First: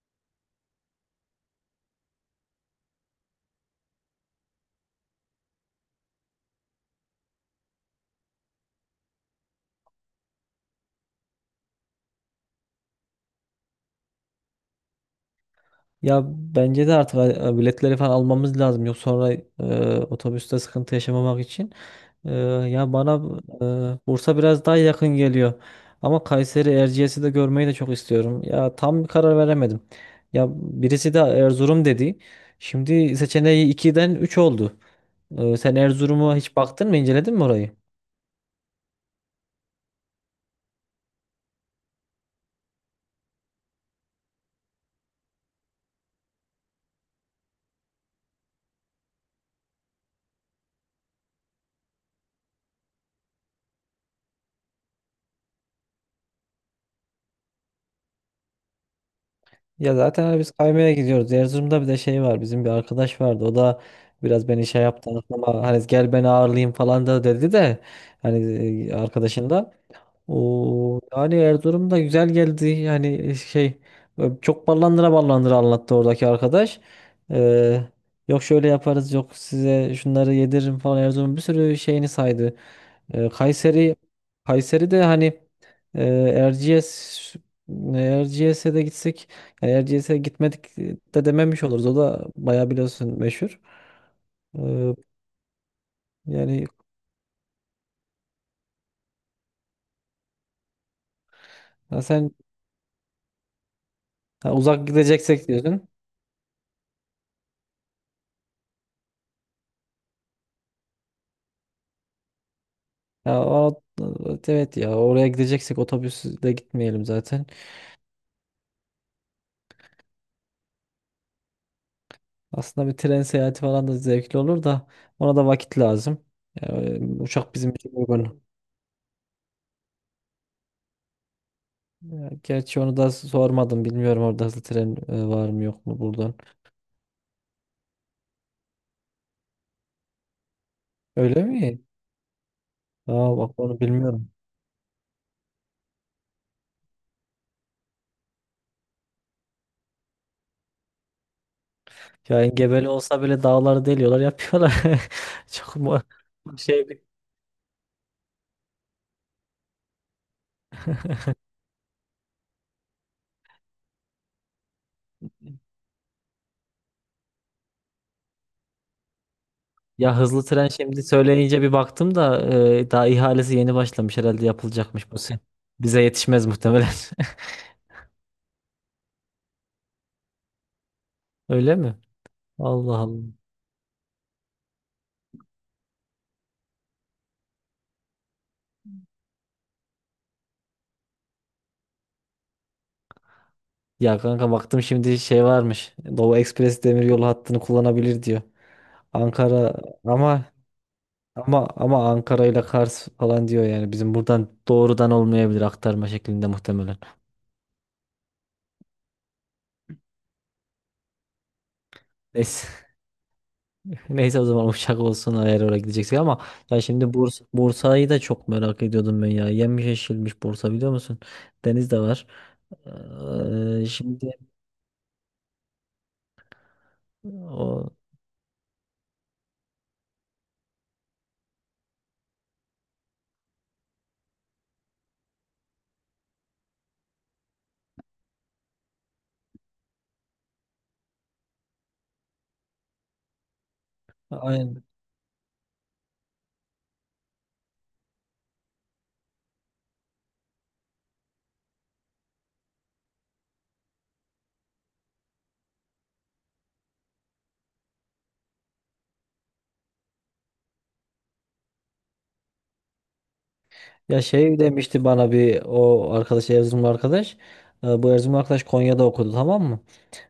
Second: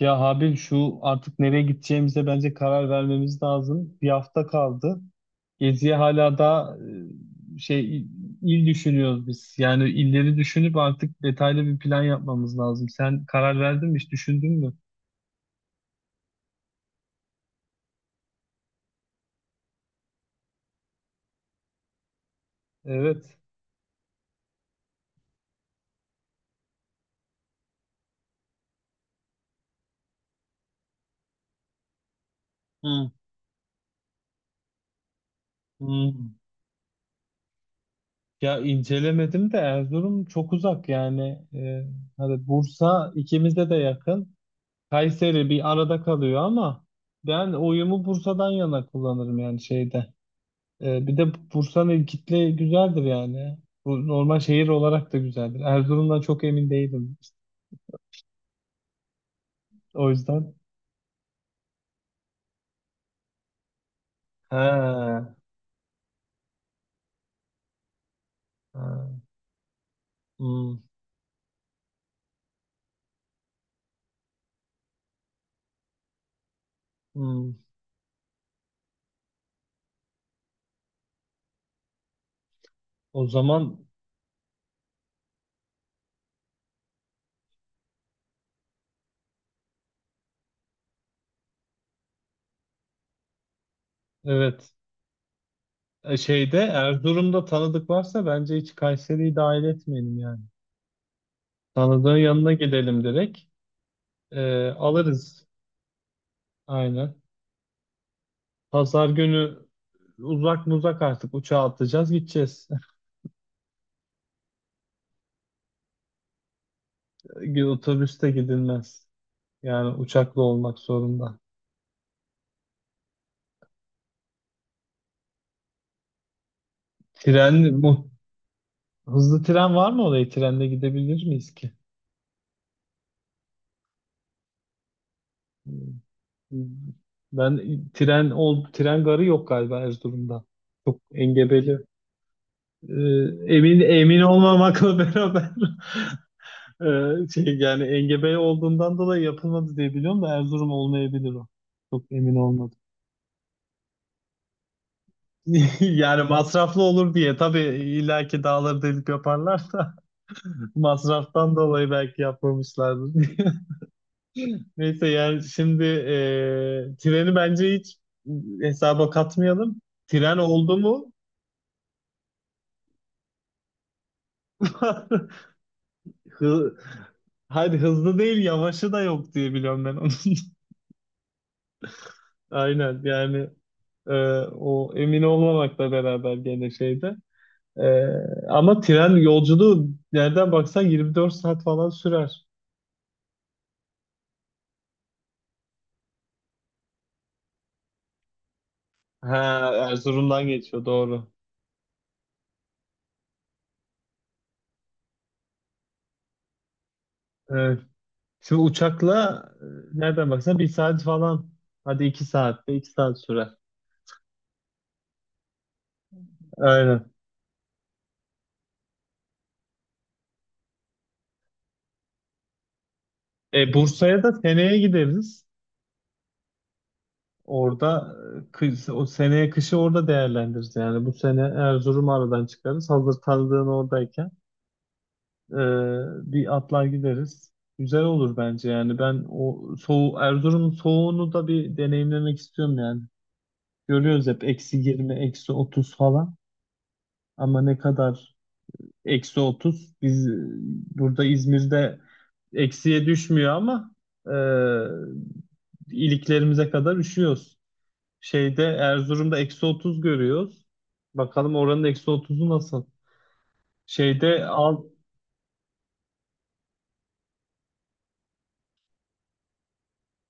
Ya Habil şu artık nereye gideceğimize bence karar vermemiz lazım. Bir hafta kaldı. Geziye hala da şey il düşünüyoruz biz. Yani illeri düşünüp artık detaylı bir plan yapmamız lazım. Sen karar verdin mi? Hiç düşündün mü? Ya bence de artık biletleri falan almamız lazım. Yok sonra otobüste sıkıntı yaşamamak için. E, Ya bana Evet. Bursa biraz daha yakın geliyor. Ama Kayseri Erciyes'i de görmeyi de çok istiyorum. Ya tam bir karar veremedim. Ya birisi de Erzurum dedi. Hı. Şimdi seçeneği iki'den 3 oldu. Sen Hı. Erzurum'a hiç baktın mı, inceledin mi orayı? Ya incelemedim de Erzurum çok uzak yani. Ee, hani Bursa ikimize de yakın. Kayseri bir arada kalıyor ama ben oyumu Bursa'dan yana kullanırım yani şeyde. Bir de Bursa'nın kitle güzeldir yani. Bu normal şehir olarak da güzeldir. Erzurum'dan çok emin değilim. Ya O zaten hani biz yüzden. kaymaya gidiyoruz. Erzurum'da bir de şey var. Bizim bir arkadaş vardı. O da biraz beni şey yaptı. Ha. Ama hani gel beni ağırlayayım falan da dedi de hani He. arkadaşın da. Hmm, O yani Erzurum da güzel geldi. Yani şey çok ballandıra ballandıra anlattı oradaki arkadaş. hmm. Ee, Yok şöyle yaparız yok size şunları yediririm falan Erzurum'un bir sürü şeyini saydı. O Ee, zaman Kayseri Kayseri de hani e, Erciyes Erciyes'e de gitsek yani Erciyes'e gitmedik de dememiş oluruz. O da bayağı biliyorsun meşhur. evet. Ee, Şeyde yani Erzurum'da tanıdık varsa bence hiç Kayseri'yi dahil etmeyelim yani. ha Tanıdığın sen yanına gidelim direkt. ha Ee, uzak alırız. gideceksek diyorsun. Aynen. Pazar günü uzak mı uzak artık uçağa atlayacağız gideceğiz. Ya o, evet evet ya oraya gideceksek otobüsle gitmeyelim zaten. Otobüste gidilmez. Yani uçakla olmak zorunda. Aslında bir tren seyahati falan da zevkli olur da ona da vakit lazım. Ya, uçak bizim Tren, için bu uygun. hızlı tren var mı oraya? Trenle gidebilir miyiz ki? Ya, gerçi onu da sormadım. Bilmiyorum orada hızlı tren var mı yok mu buradan. Ben tren garı yok galiba Erzurum'da. Çok Öyle engebeli. mi? Aa Ee, bak emin onu emin bilmiyorum. olmamakla beraber şey yani engebeli olduğundan dolayı yapılmadı diye biliyorum da Erzurum olmayabilir o. Çok emin Ya olmadım. engebeli olsa bile dağları deliyorlar yapıyorlar. Çok mu Yani masraflı şey bir- olur diye tabii illaki dağları delip yaparlar da masraftan dolayı belki yapmamışlardır. Neyse yani şimdi treni bence hiç hesaba katmayalım. ya Tren hızlı tren oldu şimdi mu? söyleyince bir baktım da daha ihalesi yeni başlamış herhalde yapılacakmış bu sene. Bize yetişmez Hı, muhtemelen. hadi hızlı değil yavaşı da yok diye biliyorum ben onun. Öyle mi? Allah Aynen Allah. yani e, o emin olmamakla beraber gene şeyde. E, ama tren yolculuğu nereden baksan 24 saat falan sürer. Ya kanka baktım şimdi şey varmış. Doğu Ekspres Demiryolu hattını kullanabilir diyor. Ha, Ankara ama Erzurum'dan geçiyor doğru. ama Ankara ile Kars falan diyor yani. Bizim buradan doğrudan olmayabilir aktarma şeklinde muhtemelen. Evet. Şimdi uçakla nereden baksan 1 saat falan. Hadi Neyse. 2 saat sürer. Neyse o zaman uçak olsun eğer oraya gideceksek ama ya Aynen. şimdi Bursa'yı da çok merak ediyordum ben ya. Yenmiş yeşilmiş Bursa biliyor musun? Deniz de var. Bursa'ya da Şimdi seneye gideriz. o Orada o seneye kışı orada değerlendiririz. Yani bu sene Erzurum'u aradan çıkarız. Hazır tanıdığın oradayken e, bir atlar gideriz. Güzel olur bence yani. Ben o soğu Erzurum'un soğuğunu da bir deneyimlemek istiyorum yani. Görüyoruz hep eksi aynen. 20, -30 falan. Ama ne kadar -30? Biz burada İzmir'de eksiye düşmüyor ama e, iliklerimize kadar üşüyoruz. Şeyde Erzurum'da -30 görüyoruz. Bakalım oranın -30'u nasıl? Ya Şeyde şey al... demişti bana bir o arkadaş Erzurumlu arkadaş. Bu Erzurumlu arkadaş Konya'da okudu tamam mı?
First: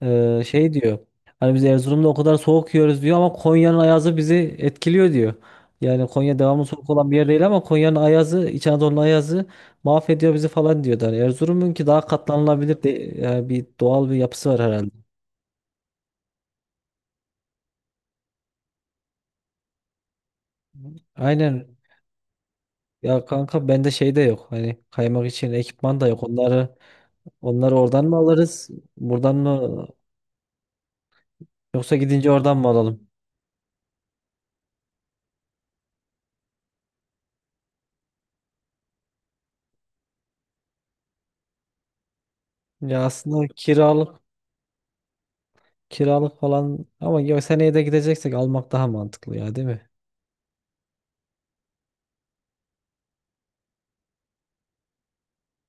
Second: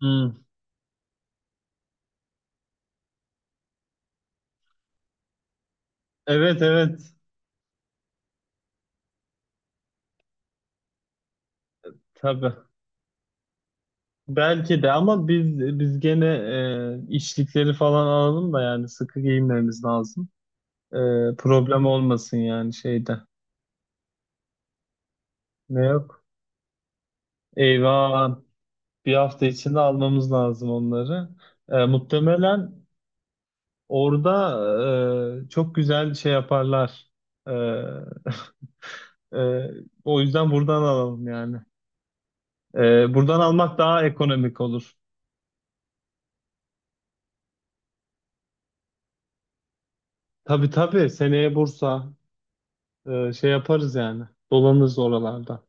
Hmm. Şey diyor. Hani biz Erzurum'da o kadar soğuk yiyoruz diyor ama Konya'nın ayazı bizi etkiliyor diyor. Yani Konya Evet devamlı soğuk olan evet bir yer değil ama Konya'nın ayazı, İç Anadolu'nun ayazı mahvediyor bizi falan diyordu. Hani Erzurum'un ki daha tabii. katlanılabilir de, yani bir doğal bir yapısı var Belki herhalde. de ama biz gene içlikleri falan alalım da yani sıkı giyinmemiz lazım. E, Aynen. problem olmasın yani şeyde. Ya kanka bende şey de yok. Hani kaymak için Ne ekipman da yok. yok? Onları oradan mı Eyvah alırız? bir Buradan hafta içinde mı almamız lazım onları. E, yoksa gidince oradan mı muhtemelen alalım? orada çok güzel şey yaparlar. E, Ee, o yüzden buradan alalım yani. Ya Buradan aslında almak daha kiralık ekonomik olur. kiralık falan ama ya seneye de gideceksek almak daha mantıklı ya değil mi? Tabii tabii seneye Bursa şey yaparız yani. Dolanırız oralarda.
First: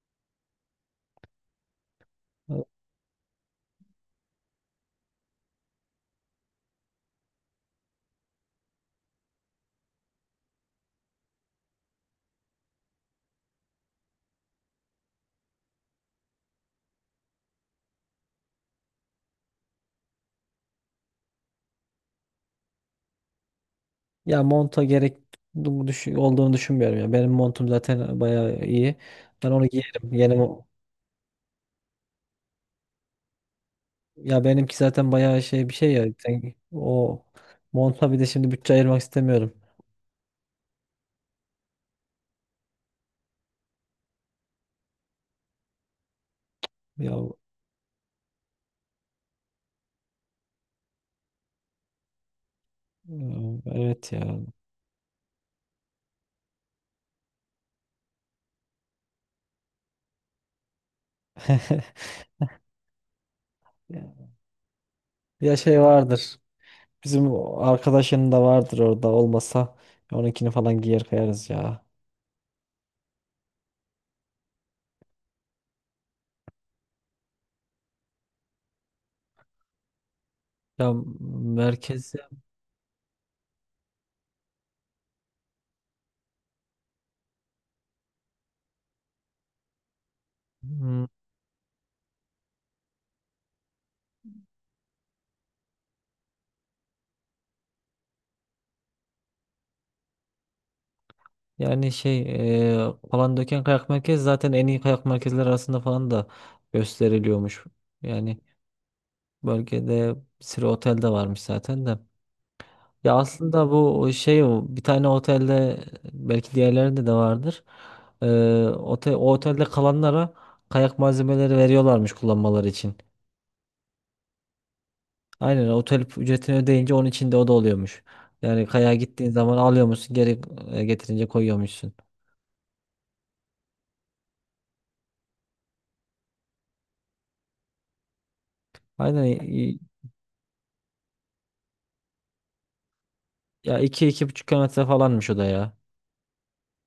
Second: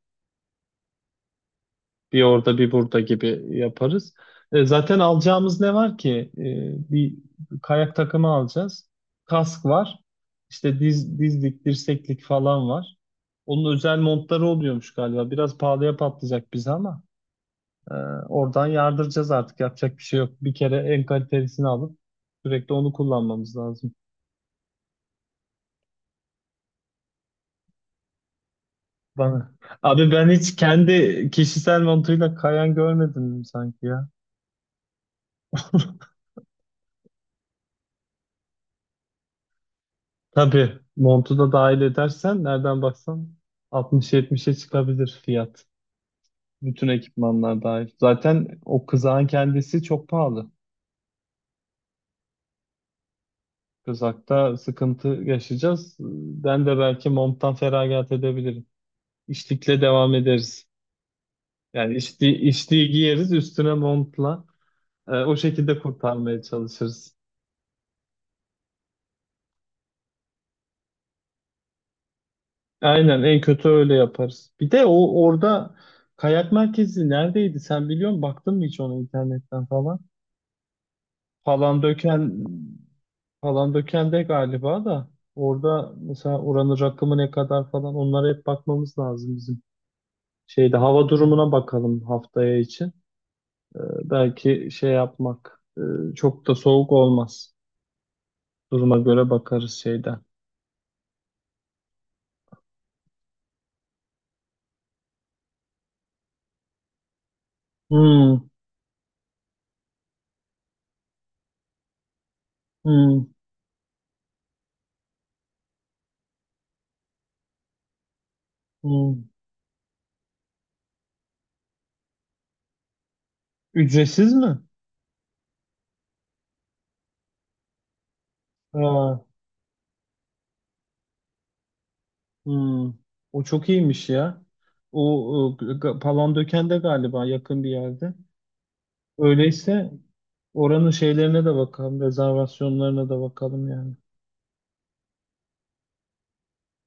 Bir orada bir burada gibi yaparız. Zaten alacağımız ne var ki? Bir kayak takımı alacağız. Kask var. İşte dizlik, dirseklik falan var. Onun özel montları oluyormuş galiba. Biraz pahalıya patlayacak bize ama. Ee, oradan yardıracağız artık. Yapacak bir şey yok. Bir kere en kalitelisini alıp sürekli onu kullanmamız lazım. Ya monta olduğunu düşünmüyorum ya. Benim montum zaten bayağı iyi. Ben Bana. onu Abi giyerim. ben hiç kendi kişisel montuyla kayan görmedim sanki ya. Ya benimki zaten bayağı şey bir şey ya. O monta bir de şimdi bütçe ayırmak istemiyorum. Tabii montu da dahil edersen nereden baksan 60-70'e çıkabilir fiyat. Bütün Ya ekipmanlar dahil. Zaten o kızağın kendisi çok pahalı. e, evet ya. Kızakta sıkıntı yaşayacağız. Ben de belki monttan feragat edebilirim. İşlikle devam ederiz. Yani içtiği giyeriz üstüne montla. Ee, o Ya şekilde şey vardır. kurtarmaya çalışırız. Bizim o arkadaşının da vardır orada olmasa onunkini falan giyer kayarız ya. Aynen en kötü öyle yaparız. Bir de o orada kayak merkezi neredeydi sen biliyor musun? Baktın mı hiç onu internetten falan? Ya Falan merkezde döken falan döken de galiba da orada mesela oranın rakımı ne kadar falan onlara hep bakmamız lazım bizim. Şeyde hmm, hava durumuna bakalım haftaya için. Belki şey yapmak çok da soğuk olmaz. Duruma göre bakarız şeyden. yani Palandöken Kayak Merkezi zaten en iyi kayak merkezleri arasında falan da gösteriliyormuş. Yani Hmm. bölgede bir sürü otel de varmış zaten de. Ya Hmm, aslında bu şey o, bir tane otelde belki diğerlerinde de vardır. E, hmm. O otelde kalanlara kayak malzemeleri veriyorlarmış kullanmaları için. Ücretsiz mi? Aynen otel ücretini ödeyince onun içinde o da oluyormuş. Yani kayağa Aa, gittiğin zaman alıyormuşsun geri getirince koyuyormuşsun. hmm. O çok iyiymiş ya. O, Palandöken'de galiba yakın bir yerde. Aynen i- Öyleyse oranın şeylerine de bakalım, rezervasyonlarına da bakalım Ya yani. iki 2,5 km falanmış o da ya.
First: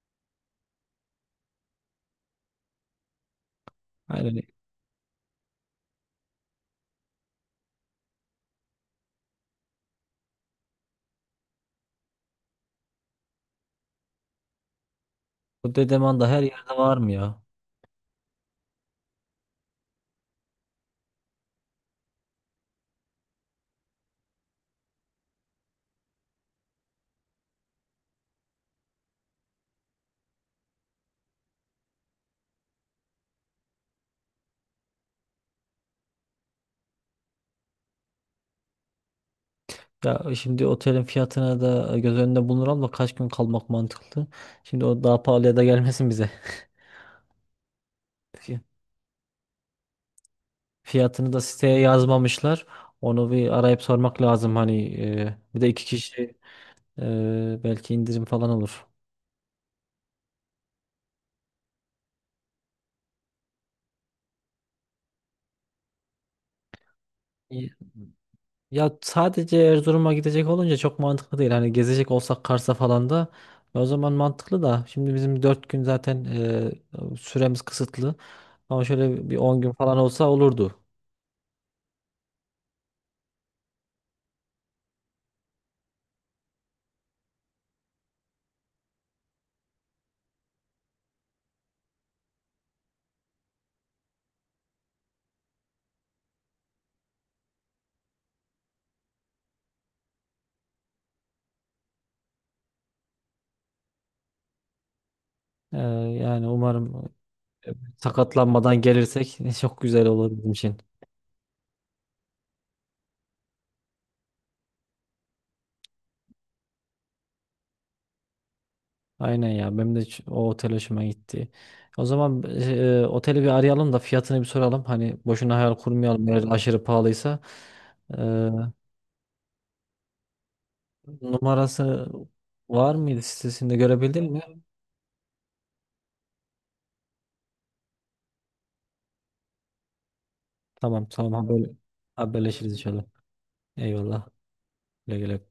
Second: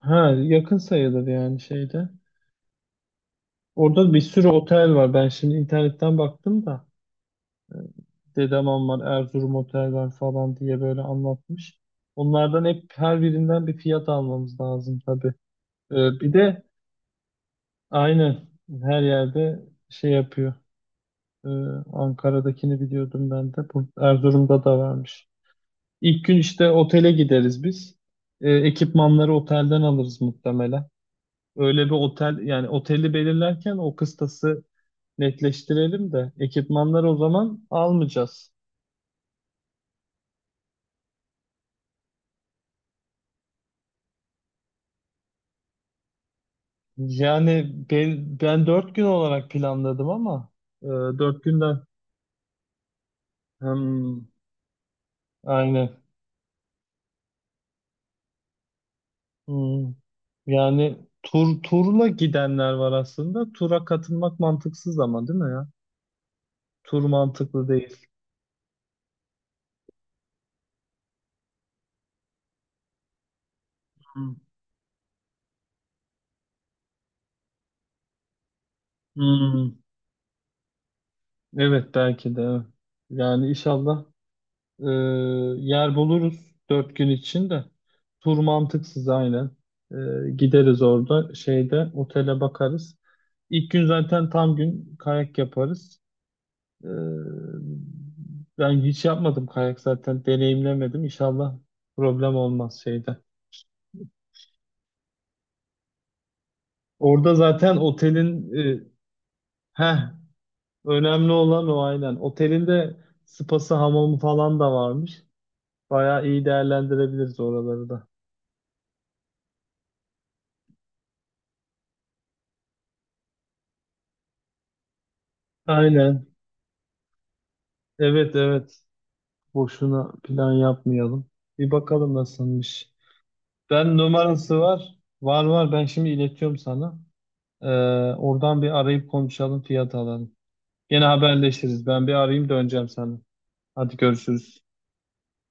Ha, yakın sayılır yani şeyde. Orada bir Aynen sürü otel var. Ben şimdi internetten baktım da e, Dedem var, Erzurum Otel var falan diye böyle anlatmış. Onlardan hep her birinden bir fiyat almamız lazım tabii. bu E, Dedeman da bir her de yerde var mı ya? Aynen. Her yerde şey yapıyor. Ee, Ankara'dakini biliyordum ben de. Bu Erzurum'da da varmış. İlk gün işte otele gideriz biz. Ekipmanları otelden alırız muhtemelen. Öyle bir otel yani oteli belirlerken o kıstası netleştirelim de ekipmanları o zaman almayacağız. Ya şimdi otelin fiyatına da göz önünde bulunur da kaç gün kalmak mantıklı. Şimdi o daha pahalıya da gelmesin bize. Yani ben, Fi- ben 4 gün olarak planladım ama e, Fiyatını da dört siteye günden yazmamışlar. Onu bir arayıp sormak hmm, lazım hani bir de iki aynen. kişi belki indirim falan olur. Hmm. Yani turla gidenler var aslında. Tura katılmak mantıksız ama değil mi ya? Tur mantıklı değil. Ya sadece Erzurum'a gidecek olunca çok mantıklı değil. Hani gezecek olsak Kars'a falan da o zaman Hmm. mantıklı da. Şimdi bizim 4 gün zaten süremiz kısıtlı. Ama şöyle bir 10 gün Hmm. falan olsa olurdu. Evet belki de. Evet. Yani inşallah e, yer buluruz 4 gün için de. Tur mantıksız aynen. E, gideriz orada şeyde otele bakarız. İlk gün zaten tam gün kayak yaparız. E, ben hiç yapmadım kayak zaten deneyimlemedim. İnşallah problem olmaz şeyde. E, Yani umarım Orada zaten otelin sakatlanmadan e, gelirsek çok heh, güzel olur bizim için. önemli olan o, aynen. Otelin de spası, hamamı falan da varmış. Bayağı iyi değerlendirebiliriz oraları da. Aynen ya benim de o otel hoşuma gitti. O zaman oteli bir arayalım da fiyatını bir soralım. Hani boşuna hayal Aynen. kurmayalım eğer aşırı pahalıysa. E, Evet evet. Boşuna plan yapmayalım. Bir Numarası bakalım nasılmış. var mıydı sitesinde Ben görebildin mi? numarası var. Var var. Ben şimdi iletiyorum sana. Ee, oradan bir arayıp konuşalım, fiyat alalım. Gene Tamam tamam haberleşiriz. Ben bir arayayım haberleşiriz döneceğim inşallah. sana. Hadi Eyvallah. görüşürüz. Güle güle.